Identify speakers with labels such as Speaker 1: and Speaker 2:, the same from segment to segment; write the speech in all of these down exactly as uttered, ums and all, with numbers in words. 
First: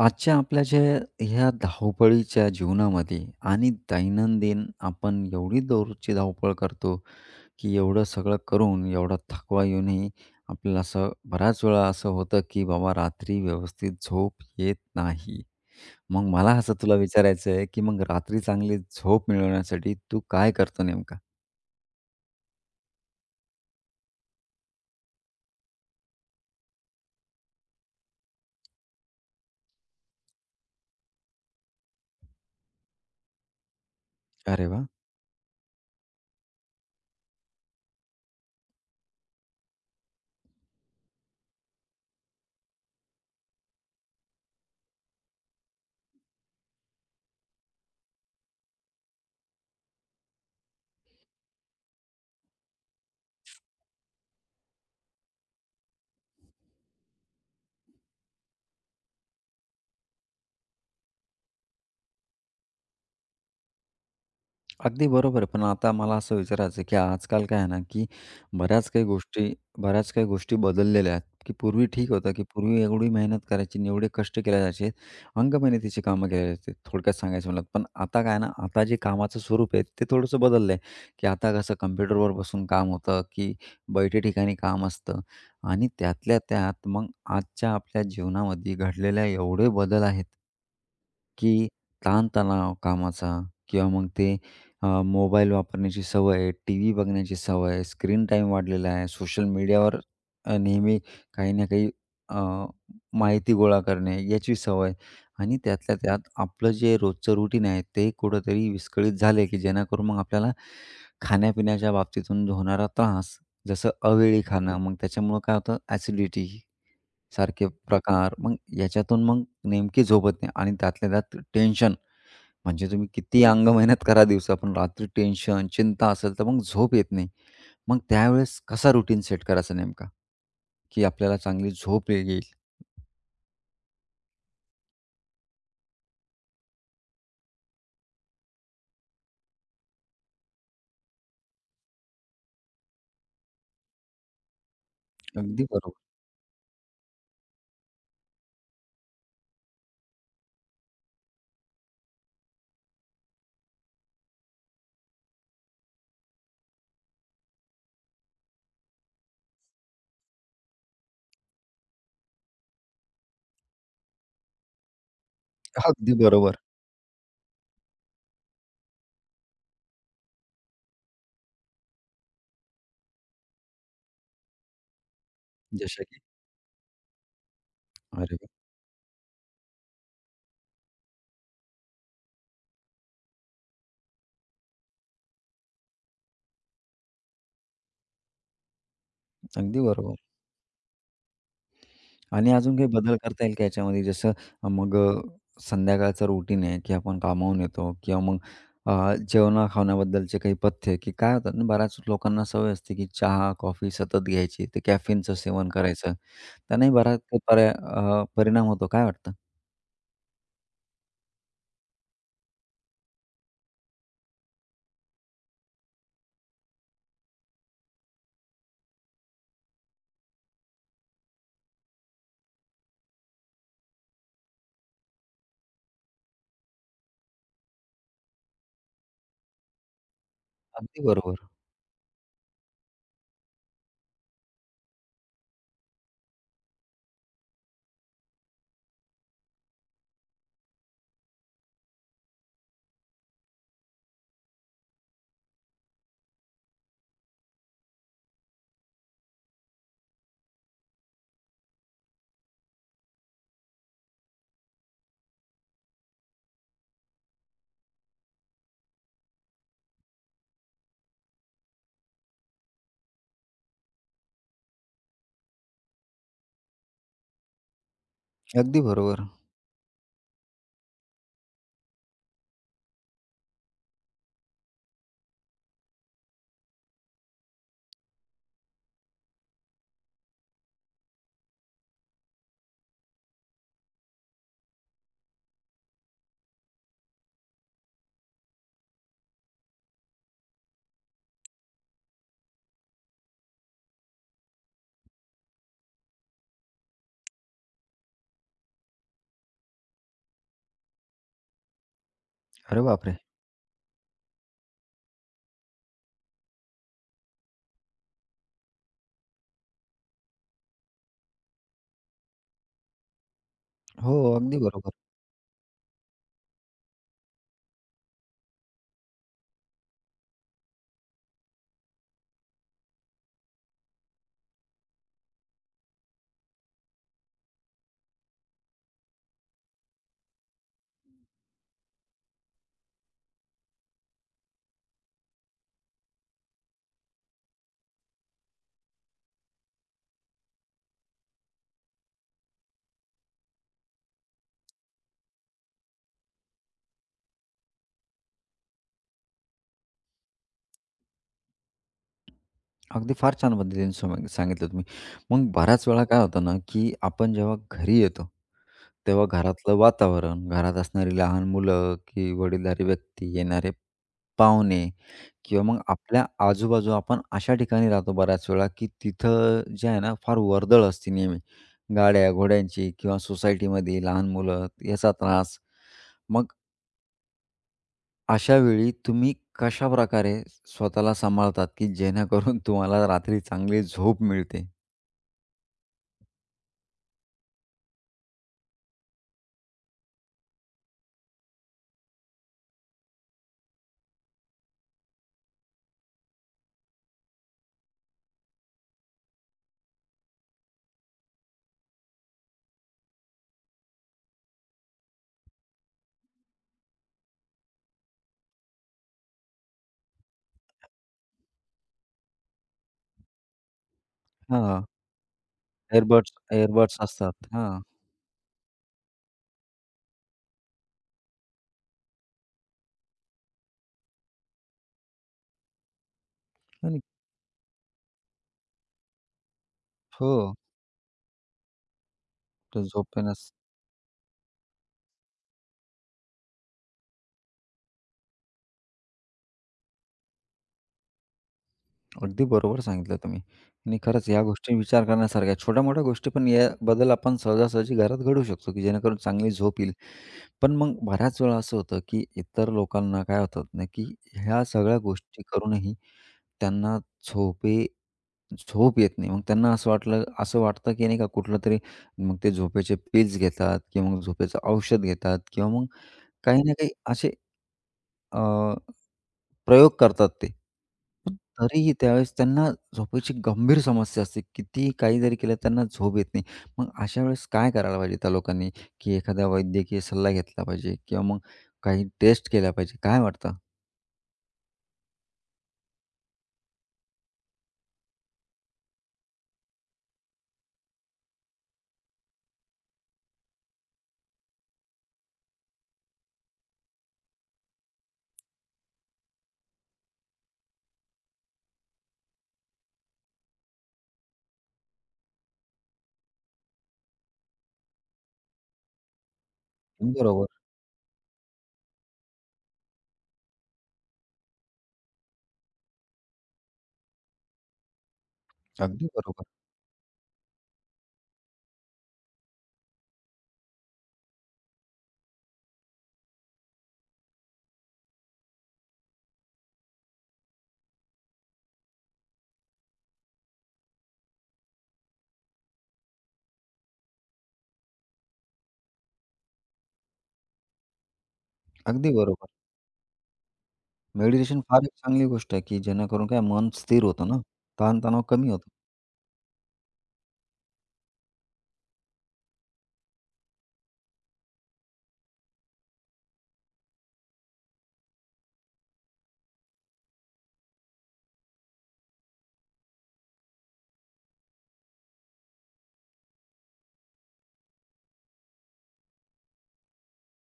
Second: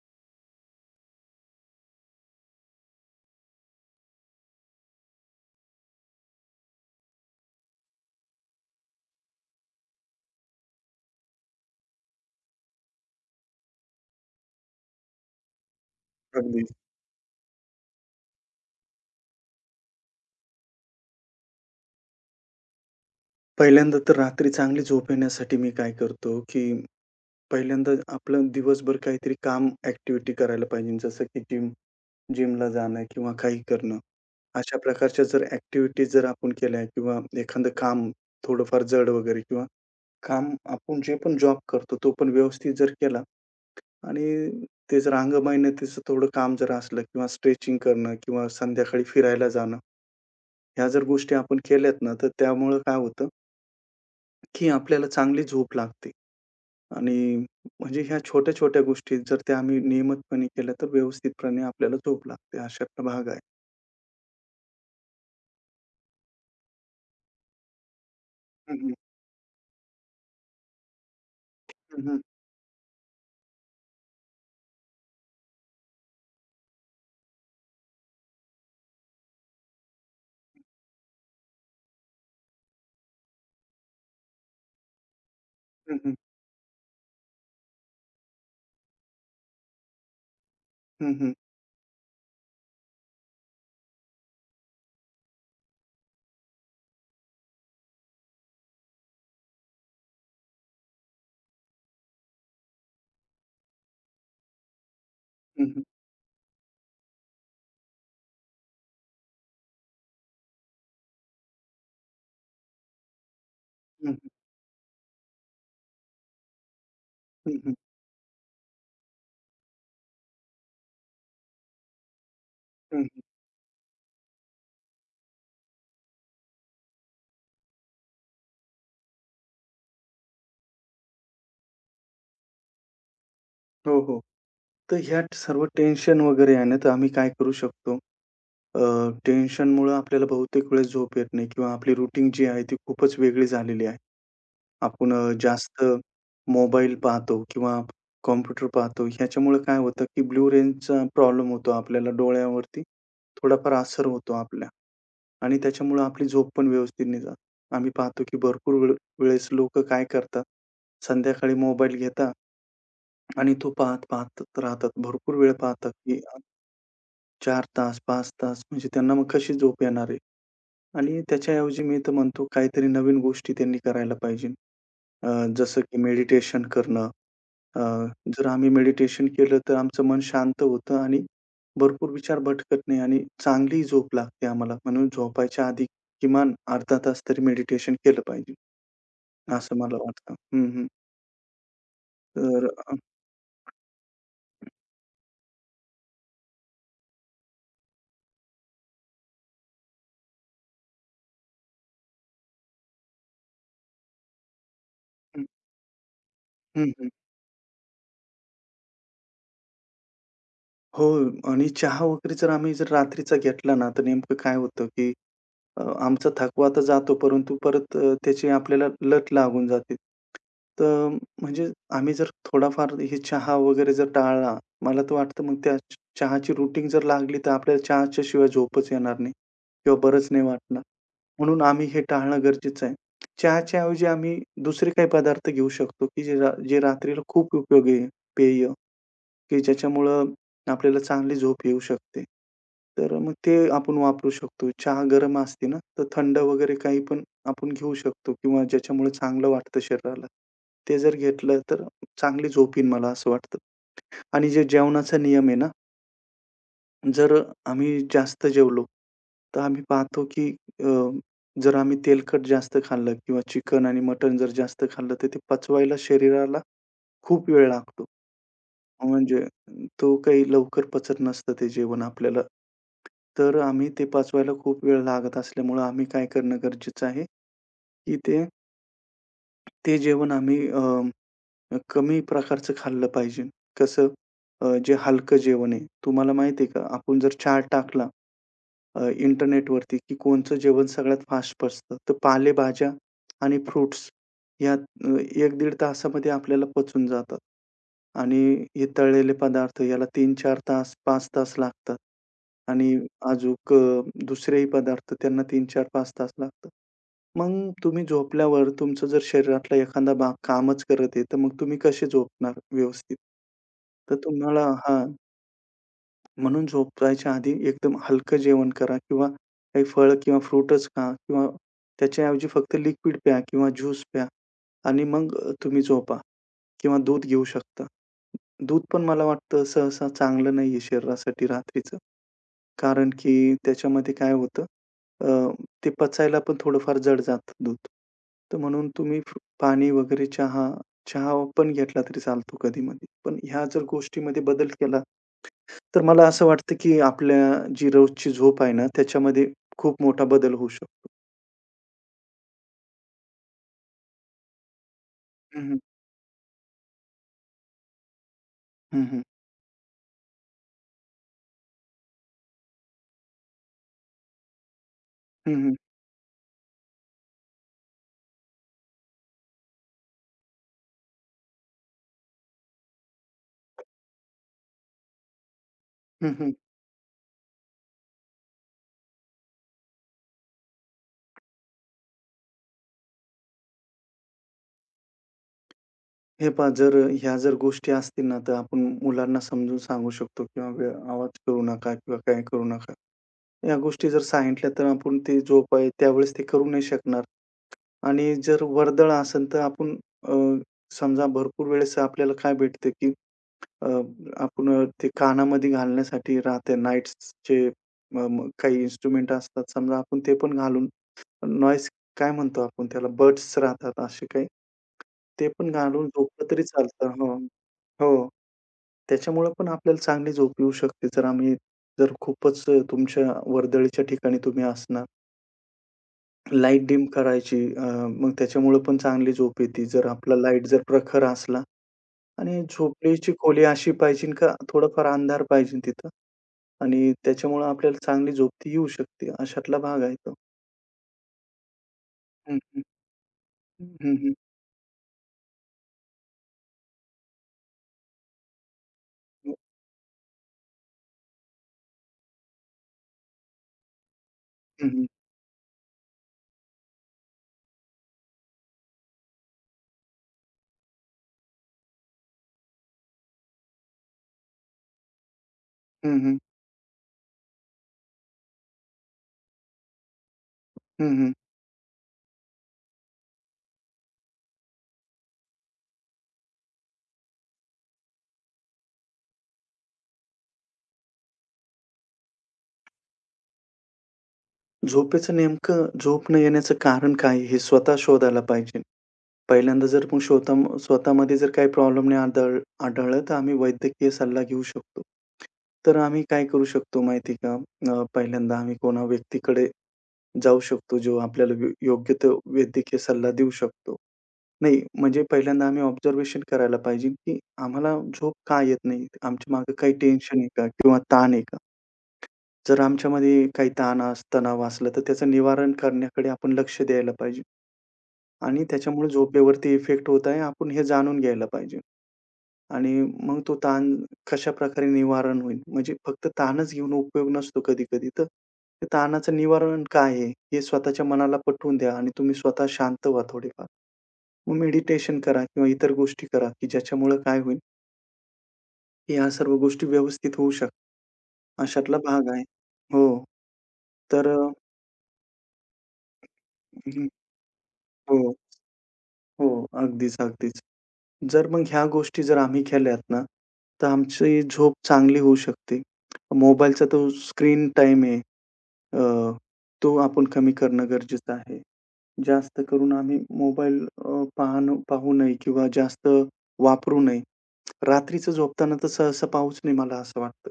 Speaker 1: आजच्या आपल्या ज्या ह्या धावपळीच्या जीवनामध्ये आणि दैनंदिन आपण एवढी दररोजची धावपळ करतो की एवढं सगळं करून एवढा थकवा येऊनही आपल्याला असं बऱ्याच वेळा असं होतं की बाबा रात्री व्यवस्थित झोप येत नाही. मग मला
Speaker 2: अगदी.
Speaker 1: असं तुला विचारायचं आहे की मग रात्री चांगली झोप मिळवण्यासाठी तू काय करतो नेमका?
Speaker 2: पहिल्यांदा तर रात्री चांगली झोप येण्यासाठी मी काय करतो, की पहिल्यांदा आपलं दिवसभर काहीतरी काम ॲक्टिव्हिटी करायला पाहिजे. जसं की जिम जिमला जाणं किंवा काही करणं.
Speaker 1: अरे
Speaker 2: अशा
Speaker 1: वाह!
Speaker 2: प्रकारच्या जर ॲक्टिव्हिटीज जर आपण केल्या किंवा एखादं काम थोडंफार जड वगैरे किंवा काम आपण जे पण जॉब करतो, तो पण व्यवस्थित जर केला आणि ते जर अंगमेहनतीचं थोडं काम जर असलं किंवा स्ट्रेचिंग करणं किंवा संध्याकाळी फिरायला जाणं, ह्या जर गोष्टी आपण केल्यात ना, तर त्यामुळं काय होतं की आपल्याला चांगली झोप लागते आणि म्हणजे ह्या छोट्या-छोट्या गोष्टी जर त्या आम्ही नियमितपणे केल्या, तर व्यवस्थितपणे आपल्याला झोप लागते. अशातला भाग आहे.
Speaker 1: अगदी बरोबर आहे. पण आता मला असं विचारायचं आहे, की आजकाल काय आहे ना, की
Speaker 2: हं,
Speaker 1: बऱ्याच
Speaker 2: हं.
Speaker 1: काही गोष्टी बऱ्याच काही गोष्टी बदललेल्या आहेत, की पूर्वी
Speaker 2: हं,
Speaker 1: ठीक
Speaker 2: हं.
Speaker 1: होतं, की पूर्वी एवढी मेहनत करायची आणि एवढे कष्ट केले जायचे. अंगमेहनतीची कामं केली जायची थोडक्यात सांगायचं म्हणलं. पण आता काय ना, आता जे कामाचं स्वरूप आहे ते थोडंसं बदललं आहे, की आता कसं कम्प्युटरवर बसून काम होतं, की बैठे ठिकाणी काम असतं आणि
Speaker 2: हं, हं.
Speaker 1: त्यातल्या त्यात मग आजच्या आपल्या जीवनामध्ये घडलेल्या एवढे बदल आहेत,
Speaker 2: हं, हं.
Speaker 1: की ताणतणाव कामाचा किंवा मग ते अ, मोबाईल वापरण्याची सवय आहे, टी व्ही बघण्याची सवय आहे, स्क्रीन टाईम वाढलेला आहे, सोशल मीडियावर अ, नेहमी काही ना काही अ, माहिती गोळा करणे याची सवय आणि
Speaker 2: हं, हं.
Speaker 1: त्यातल्या त्यात आपलं जे रोजचं रुटीन आहे ते कुठंतरी विस्कळीत झाले की जेणेकरून मग आपल्याला खाण्यापिण्याच्या बाबतीतून जो होणारा त्रास, जसं अवेळी खाणं, मग त्याच्यामुळं काय होतं ॲसिडिटी सारखे प्रकार, मग याच्यातून मग नेमकी झोप नाही आणि त्यातल्या त्यात टेन्शन म्हणजे तुम्ही किती अंगमेहनत करा दिवसा, पण रात्री टेन्शन, चिंता असेल तर मग झोप येत नाही. मग त्यावेळेस कसा रुटीन सेट करायचा नेमका, की आपल्याला चांगली झोप येईल?
Speaker 2: हो, हो. तर ह्या सर्व टेन्शन वगैरे आहे ना, तर आम्ही काय करू शकतो? अ, टेन्शनमुळं आपल्याला बहुतेक वेळेस झोप येत नाही किंवा आपली रुटीन जी आहे ती खूपच वेगळी झालेली आहे. आपण अ,
Speaker 1: अगदी
Speaker 2: जास्त
Speaker 1: बरोबर.
Speaker 2: मोबाईल पाहतो किंवा कॉम्प्युटर पाहतो. ह्याच्यामुळे काय होतं, की ब्लू रेंजचा प्रॉब्लेम होतो आपल्याला डोळ्यावरती थोडाफार असर होतो आपल्या आणि त्याच्यामुळं आपली झोप पण व्यवस्थित नाही जात. आम्ही पाहतो, की भरपूर वेळ वेळेस लोकं काय करतात, संध्याकाळी मोबाईल घेतात आणि तो पाहत, पाहत राहतात. भरपूर वेळ पाहतात,
Speaker 1: अगदी
Speaker 2: की
Speaker 1: बरोबर.
Speaker 2: चार तास, पाच तास म्हणजे त्यांना मग कशी झोप येणार आहे? आणि त्याच्याऐवजी मी तर म्हणतो काहीतरी नवीन गोष्टी त्यांनी करायला पाहिजे. अ, जसं की
Speaker 1: जसं की
Speaker 2: मेडिटेशन करणं. अ,
Speaker 1: अरे
Speaker 2: जर
Speaker 1: वाह!
Speaker 2: आम्ही मेडिटेशन केलं तर आमचं मन शांत होतं आणि भरपूर विचार भटकत नाही आणि चांगली झोप लागते आम्हाला. म्हणून झोपायच्या आधी किमान अर्धा तास तरी मेडिटेशन केलं पाहिजे, असं
Speaker 1: अगदी
Speaker 2: मला
Speaker 1: बरोबर.
Speaker 2: वाटतं. हं, हं.
Speaker 1: आणि
Speaker 2: तर
Speaker 1: अजून काही
Speaker 2: अ,
Speaker 1: बदल करता येईल का याच्यामध्ये? जसं अ, मग अ, संध्याकाळचं रुटीन आहे, की आपण कामावून येतो किंवा मग अ, जेवणा-खावण्याबद्दलचे काही पथ्ये, की काय होतात ना, बऱ्याच लोकांना सवय असते, की चहा, कॉफी सतत घ्यायची, ते कॅफीनचं
Speaker 2: हं,
Speaker 1: सेवन करायचं.
Speaker 2: हं,
Speaker 1: त्याने
Speaker 2: हं.
Speaker 1: बराच काही पर्या अ, परिणाम होतो. काय वाटतं?
Speaker 2: हो. आणि चहा वगैरे जर आम्ही जर रात्रीचा घेतला ना, तर नेमकं काय होतं की अ, आमचा थकवा तर जातो, परंतु परत, अ, त्याची आपल्याला लत लागून जाते. तर म्हणजे आम्ही जर थोडाफार हे चहा वगैरे जर टाळला, मला तर वाटतं मग त्या चहाची रुटीन जर लागली, तर आपल्याला चहाच्या शिवाय झोपच येणार नाही किंवा बरंच नाही वाटणार.
Speaker 1: अगदी बरोबर,
Speaker 2: म्हणून आम्ही हे टाळणं गरजेचं आहे. चहाच्या ऐवजी आम्ही दुसरे काही पदार्थ घेऊ शकतो, की जे रा जे रात्रीला खूप उपयोगी आहे, पेय. की ज्याच्यामुळं आपल्याला चांगली झोप येऊ शकते. तर मग ते आपण वापरू शकतो. चहा गरम असते ना, तर थंड वगैरे काही पण आपण घेऊ शकतो किंवा ज्याच्यामुळे चांगलं वाटतं शरीराला. ते जर घेतलं तर चांगली झोप येईल मला असं वाटतं. आणि जे जेवणाचा नियम आहे ना, जर आम्ही जास्त जेवलो, तर आम्ही पाहतो की अ, जर आम्ही तेलकट जास्त खाल्लं किंवा चिकन आणि मटण जर जास्त खाल्लं, तर ते पचवायला शरीराला खूप वेळ लागतो.
Speaker 1: अगदी बरोबर.
Speaker 2: म्हणजे तो काही लवकर पचत नसतं ते जेवण आपल्याला. तर आम्ही ते पचवायला खूप वेळ लागत असल्यामुळं आम्ही काय करणं गरजेचं आहे, की ते ते जेवण आम्ही अ, कमी प्रकारचं खाल्लं पाहिजे. कसं, अ, जे हलकं जेवण आहे. तुम्हाला माहिती आहे का आपण जर चहा टाकला, अ, इंटरनेटवरती, की कोणचं जेवण सगळ्यात फास्ट पचतं. तर पालेभाज्या आणि फ्रुट्स या, अ, एक ते दीड तासामध्ये आपल्याला पचून जातात. आणि हे तळलेले पदार्थ याला तीन ते चार तास, पाच तास लागतात.
Speaker 1: अरे
Speaker 2: आणि
Speaker 1: बापरे!
Speaker 2: अजूक अ, दुसरेही पदार्थ त्यांना तीन ते चार-पाच तास लागतात. मग तुम्ही झोपल्यावर तुमचं जर शरीरातला एखादा भाग कामच करत आहे, तर मग तुम्ही कसे झोपणार व्यवस्थित? तर
Speaker 1: हो, अगदी
Speaker 2: तुम्हाला
Speaker 1: बरोबर.
Speaker 2: हां. म्हणून झोपायच्या आधी एकदम हलकं जेवण करा किंवा काही फळं किंवा फ्रूटच खा किंवा त्याच्याऐवजी फक्त लिक्विड प्या किंवा ज्यूस प्या आणि मग अ, तुम्ही झोपा किंवा दूध घेऊ शकता. दूध पण मला वाटतं सहसा चांगलं नाहीये शरीरासाठी रात्रीचं. कारण की त्याच्यामध्ये काय होतं, अ, ते पचायला पण थोडंफार जड जातं दूध. तर म्हणून तुम्ही फ्रू पाणी वगैरे चहा, चहा पण घेतला तरी चालतो कधी-मधी. पण ह्या जर गोष्टीमध्ये बदल केला तर मला असं वाटतं, की आपल्या जी रोजची झोप आहे ना, त्याच्यामध्ये खूप मोठा बदल होऊ शकतो.
Speaker 1: अगदी फार छान पद्धतीने सम सांगितलं तुम्ही. मग
Speaker 2: हं, हं.
Speaker 1: बऱ्याच वेळा काय होतं ना, की आपण जेव्हा घरी येतो,
Speaker 2: हं, हं.
Speaker 1: तेव्हा घरातलं वातावरण, घरात असणारी लहान मुलं, की वडीलधारी व्यक्ती, येणारे पाहुणे
Speaker 2: हं,
Speaker 1: किंवा
Speaker 2: हं.
Speaker 1: मग आपल्या आजूबाजू आपण अशा ठिकाणी राहतो बऱ्याच वेळा, की तिथं जे आहे ना फार वर्दळ असते नेहमी. गाड्या, घोड्यांची किंवा सोसायटीमध्ये लहान मुलं याचा त्रास.
Speaker 2: हं,
Speaker 1: मग अशा वेळी तुम्ही कशाप्रकारे स्वतःला सांभाळतात, की जेणेकरून तुम्हाला रात्री चांगली झोप मिळते?
Speaker 2: हे पहा. जर ह्या जर गोष्टी असतील ना, तर आपण मुलांना समजून सांगू शकतो किंवा वेळ आवाज करू नका किंवा काय करू नका. या गोष्टी जर सांगितल्या तर आपण ते झोप आहे त्यावेळेस ते करू नाही शकणार आणि जर वर्दळ असेल तर आपण, अ, समजा भरपूर वेळेस आपल्याला काय भेटतं, की अ, आपण अ, ते कानामध्ये घालण्यासाठी राहते नाईट्सचे, अ, म काही इन्स्ट्रुमेंट असतात समजा आपण ते पण घालून नॉईज, काय म्हणतो आपण त्याला, बड्स राहतात असे काही.
Speaker 1: हां.
Speaker 2: ते पण घालून
Speaker 1: एअरबड्स
Speaker 2: झोपलं तरी
Speaker 1: एअर्बड्स
Speaker 2: चालतं.
Speaker 1: असतात.
Speaker 2: हो.
Speaker 1: हां.
Speaker 2: हो. त्याच्यामुळं पण आपल्याला चांगली झोप येऊ शकते जर आम्ही जर खूपच, अ, तुमच्या वर्दळीच्या ठिकाणी तुम्ही असणार. लाईट
Speaker 1: आणि
Speaker 2: डिम करायची, अ, मग त्याच्यामुळं पण चांगली झोप येते. जर
Speaker 1: हो,
Speaker 2: आपला लाईट जर प्रखर असला आणि
Speaker 1: तर
Speaker 2: झोपडीची
Speaker 1: झोपेनच
Speaker 2: खोली अशी पाहिजे का थोडाफार अंधार पाहिजे तिथं आणि त्याच्यामुळं आपल्याला चांगली झोपती येऊ शकते, अशातला भाग आहे तो.
Speaker 1: अगदी
Speaker 2: हं,
Speaker 1: बरोबर
Speaker 2: हं.
Speaker 1: सांगितलं तुम्ही. आणि
Speaker 2: हं,
Speaker 1: खरंच
Speaker 2: हं.
Speaker 1: या गोष्टी विचार करण्यासारख्या आहेत. छोट्या-मोठ्या गोष्टी पण या बदल आपण सहजासहजी घरात घडवू शकतो, की जेणेकरून
Speaker 2: हं,
Speaker 1: चांगली
Speaker 2: हं.
Speaker 1: झोप येईल. पण मग बऱ्याच वेळा असं होतं, की इतर लोकांना काय होतात ना, की ह्या सगळ्या गोष्टी करूनही त्यांना झोपे झोप येत नाही. मग त्यांना असं वाटलं असं वाटतं, की नाही का कुठलंतरी मग ते झोपेचे पिल्स घेतात किंवा मग झोपेचं औषध घेतात किंवा मग
Speaker 2: हं, हं.
Speaker 1: काही ना काही असे अ, प्रयोग करतात ते.
Speaker 2: हं, हं.
Speaker 1: पण तरीही त्यावेळेस त्यांना झोपेची गंभीर समस्या असते. कितीही काही जरी केलं त्यांना झोप येत नाही. मग अशा वेळेस काय करायला पाहिजे त्या लोकांनी, की एखादा वैद्यकीय सल्ला घेतला पाहिजे किंवा मग काही टेस्ट केल्या पाहिजे. काय वाटतं?
Speaker 2: झोपेचं नेमकं झोप न येण्याचं कारण काय आहे, हे स्वतः शोधायला पाहिजे. पहिल्यांदा जर मग शोधा स्वतःमध्ये जर काही प्रॉब्लेम नाही आढळ आढळलं, तर आम्ही वैद्यकीय सल्ला घेऊ शकतो. तर आम्ही काय करू शकतो माहिती का? अ, पहिल्यांदा आम्ही कोणा व्यक्तीकडे जाऊ शकतो, जो आपल्याला व योग्य तो वैद्यकीय सल्ला देऊ शकतो. नाही, म्हणजे पहिल्यांदा आम्ही ऑब्झर्वेशन करायला पाहिजे, की आम्हाला झोप का येत नाही? आमच्या मागे काही टेन्शन आहे
Speaker 1: बरोबर.
Speaker 2: का? किंवा ताण आहे का? जर आमच्यामध्ये काही ताण अस तणाव असला, तर त्याचं निवारण करण्याकडे आपण लक्ष द्यायला पाहिजे आणि
Speaker 1: अगदी
Speaker 2: त्याच्यामुळे
Speaker 1: बरोबर.
Speaker 2: झोपेवरती इफेक्ट होत आहे, आपण हे जाणून घ्यायला पाहिजे. आणि मग तो ताण कशाप्रकारे निवारण होईल? म्हणजे फक्त ताणच घेऊन उपयोग नसतो कधी-कधी. तर त्या ताणाचं निवारण काय आहे? हे स्वतःच्या मनाला पटवून द्या आणि तुम्ही स्वतः शांत व्हा थोडेफार. मग मेडिटेशन करा किंवा इतर गोष्टी करा, की ज्याच्यामुळे काय होईल, की ह्या सर्व गोष्टी व्यवस्थित होऊ शकतात. अशातला
Speaker 1: अगदी
Speaker 2: भाग आहे.
Speaker 1: बरोबर.
Speaker 2: हो. तर अ,
Speaker 1: मेडिटेशन फार एक चांगली गोष्ट आहे, की जेणेकरून काय मन स्थिर
Speaker 2: हं,
Speaker 1: होतं ना, ताणतणाव
Speaker 2: हो,
Speaker 1: कमी होतो.
Speaker 2: हो. अगदीच, अगदीच. जर मग ह्या गोष्टी जर आम्ही केल्यात ना, तर आमची झोप चांगली होऊ शकते. मोबाईलचा तो स्क्रीन टाईम आहे. अ, तो आपण कमी करणं गरजेचं आहे. जास्त करून आम्ही मोबाईल अ, पाहणं पाहू नये किंवा जास्त वापरू नये. रात्रीचं झोपताना तर सहसा पाहूच नये मला असं वाटतं.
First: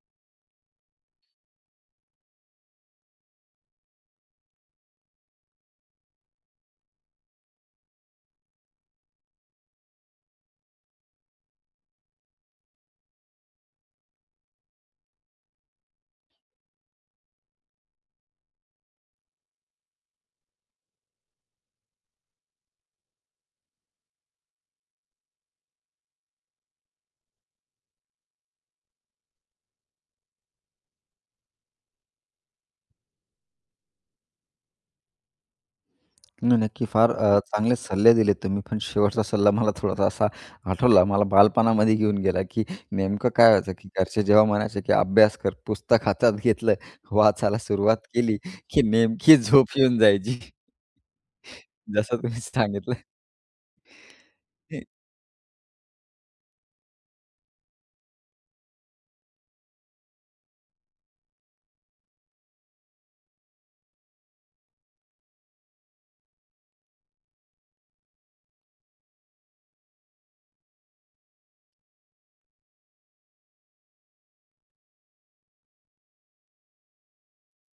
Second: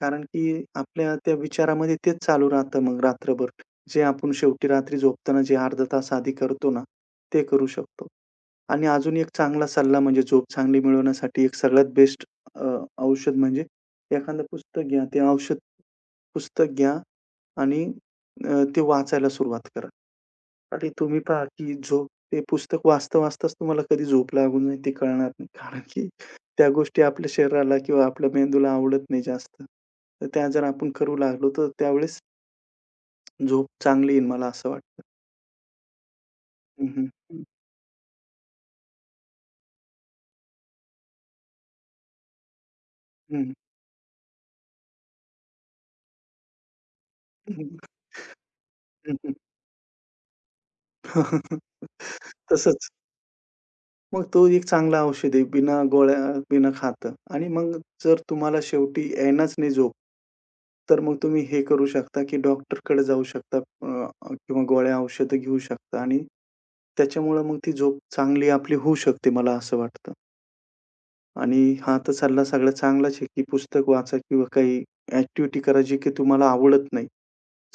Speaker 2: कारण की आपल्या त्या विचारामध्ये तेच चालू राहतं मग रात्रभर. जे आपण शेवटी रात्री झोपताना जे अर्धा तास आधी करतो ना, ते करू शकतो. आणि अजून एक चांगला सल्ला म्हणजे झोप चांगली मिळवण्यासाठी एक सगळ्यात बेस्ट औषध म्हणजे एखादं पुस्तक घ्या. ते औषध पुस्तक घ्या आणि, अ, ते वाचायला सुरुवात करा. आणि तुम्ही पहा की झोप ते पुस्तक वाचता-वाचताच तुम्हाला कधी झोप लागून जाईल ते कळणार नाही. कारण की त्या गोष्टी आपल्या शरीराला किंवा आपल्या मेंदूला आवडत नाही जास्त. तर त्या जर आपण करू लागलो, तर त्यावेळेस झोप चांगली येईल मला असं वाटतं.
Speaker 1: नाही, नक्की
Speaker 2: हं, हं.
Speaker 1: फार अ, चांगले सल्ले दिले तुम्ही. पण शेवटचा सल्ला मला थोडासा असा आठवला, मला बालपणामध्ये घेऊन गेला, की नेमकं काय
Speaker 2: हं,
Speaker 1: व्हायचं, की घरचे जेव्हा म्हणायचे, की "अभ्यास कर." पुस्तक हातात घेतलं, वाचायला
Speaker 2: हं,
Speaker 1: सुरुवात केली, की
Speaker 2: हं,
Speaker 1: नेमकी झोप येऊन जायची. जसं तुम्ही
Speaker 2: तसंच.
Speaker 1: सांगितलं.
Speaker 2: मग तो एक चांगला औषध आहे, बिना गोळ्या, बिना खातं आणि मग जर तुम्हाला शेवटी येणारच नाही झोप तर मग तुम्ही हे करू शकता, की डॉक्टरकडे जाऊ शकता, अ, किंवा गोळ्या, औषधं घेऊ शकता आणि त्याच्यामुळं मग ती झोप चांगली आपली होऊ शकते, मला असं वाटतं. आणि हा तर सल्ला सगळ्यात चांगलाच आहे, की पुस्तक वाचा किंवा काही ॲक्टिव्हिटी करा, जी की तुम्हाला आवडत नाही.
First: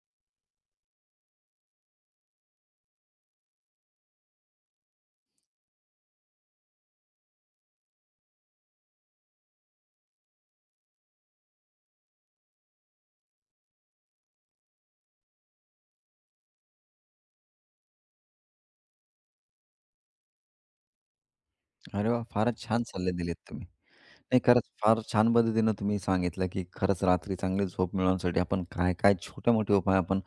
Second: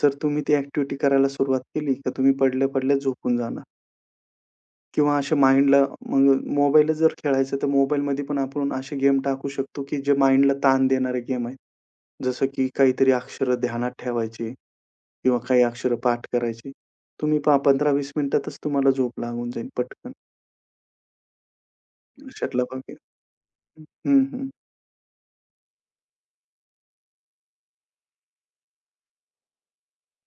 Speaker 2: जर तुम्ही ती ॲक्टिव्हिटी करायला सुरुवात केली, तर तुम्ही पडल्या-पडल्या झोपून जाणार किंवा अशा माइंडला, मग मोबाईलच जर खेळायचं, तर मोबाईलमध्ये पण आपण असे गेम टाकू शकतो, की जे माइंडला ताण देणारे गेम आहेत. जसं की काहीतरी अक्षरं ध्यानात ठेवायची, किंवा काही अक्षरं पाठ करायची. तुम्ही पहा पंधरा ते वीस मिनिटातच तुम्हाला झोप लागून जाईल पटकन.
Speaker 1: अरे वाह! फारच
Speaker 2: अशातला भाग
Speaker 1: छान
Speaker 2: आहे.
Speaker 1: सल्ले दिलेत तुम्ही. नाही,
Speaker 2: हं.
Speaker 1: खरंच फार छान पद्धतीनं तुम्ही सांगितलं, की खरंच रात्री चांगली झोप मिळवण्यासाठी आपण काय-काय छोटे-मोठे उपाय आपण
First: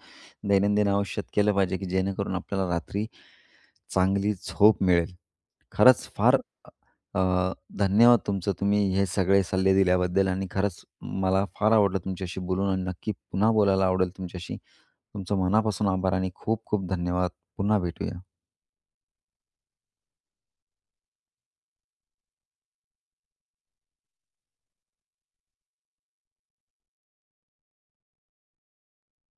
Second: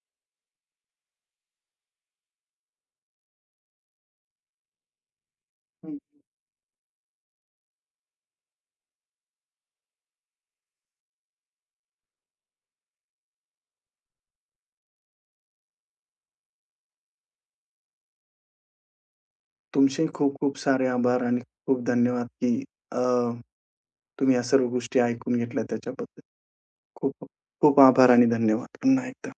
Speaker 1: दैनंदिन आयुष्यात केलं पाहिजे, की जेणेकरून आपल्याला रात्री चांगली झोप मिळेल.
Speaker 2: हं, हं.
Speaker 1: खरंच फार अ, धन्यवाद तुमचं. तुम्ही हे सगळे सल्ले दिल्याबद्दल आणि खरंच मला फार आवडलं तुमच्याशी बोलून आणि नक्की पुन्हा बोलायला आवडेल तुमच्याशी. तुमचं मनापासून आभार आणि खूप खूप धन्यवाद. पुन्हा भेटूया.
Speaker 2: तुमचे खूप खूप सारे आभार आणि खूप धन्यवाद, की अ, तुम्ही या सर्व गोष्टी ऐकून घेतल्या त्याच्याबद्दल. खूप खूप आभार आणि धन्यवाद. पुन्हा एकदा.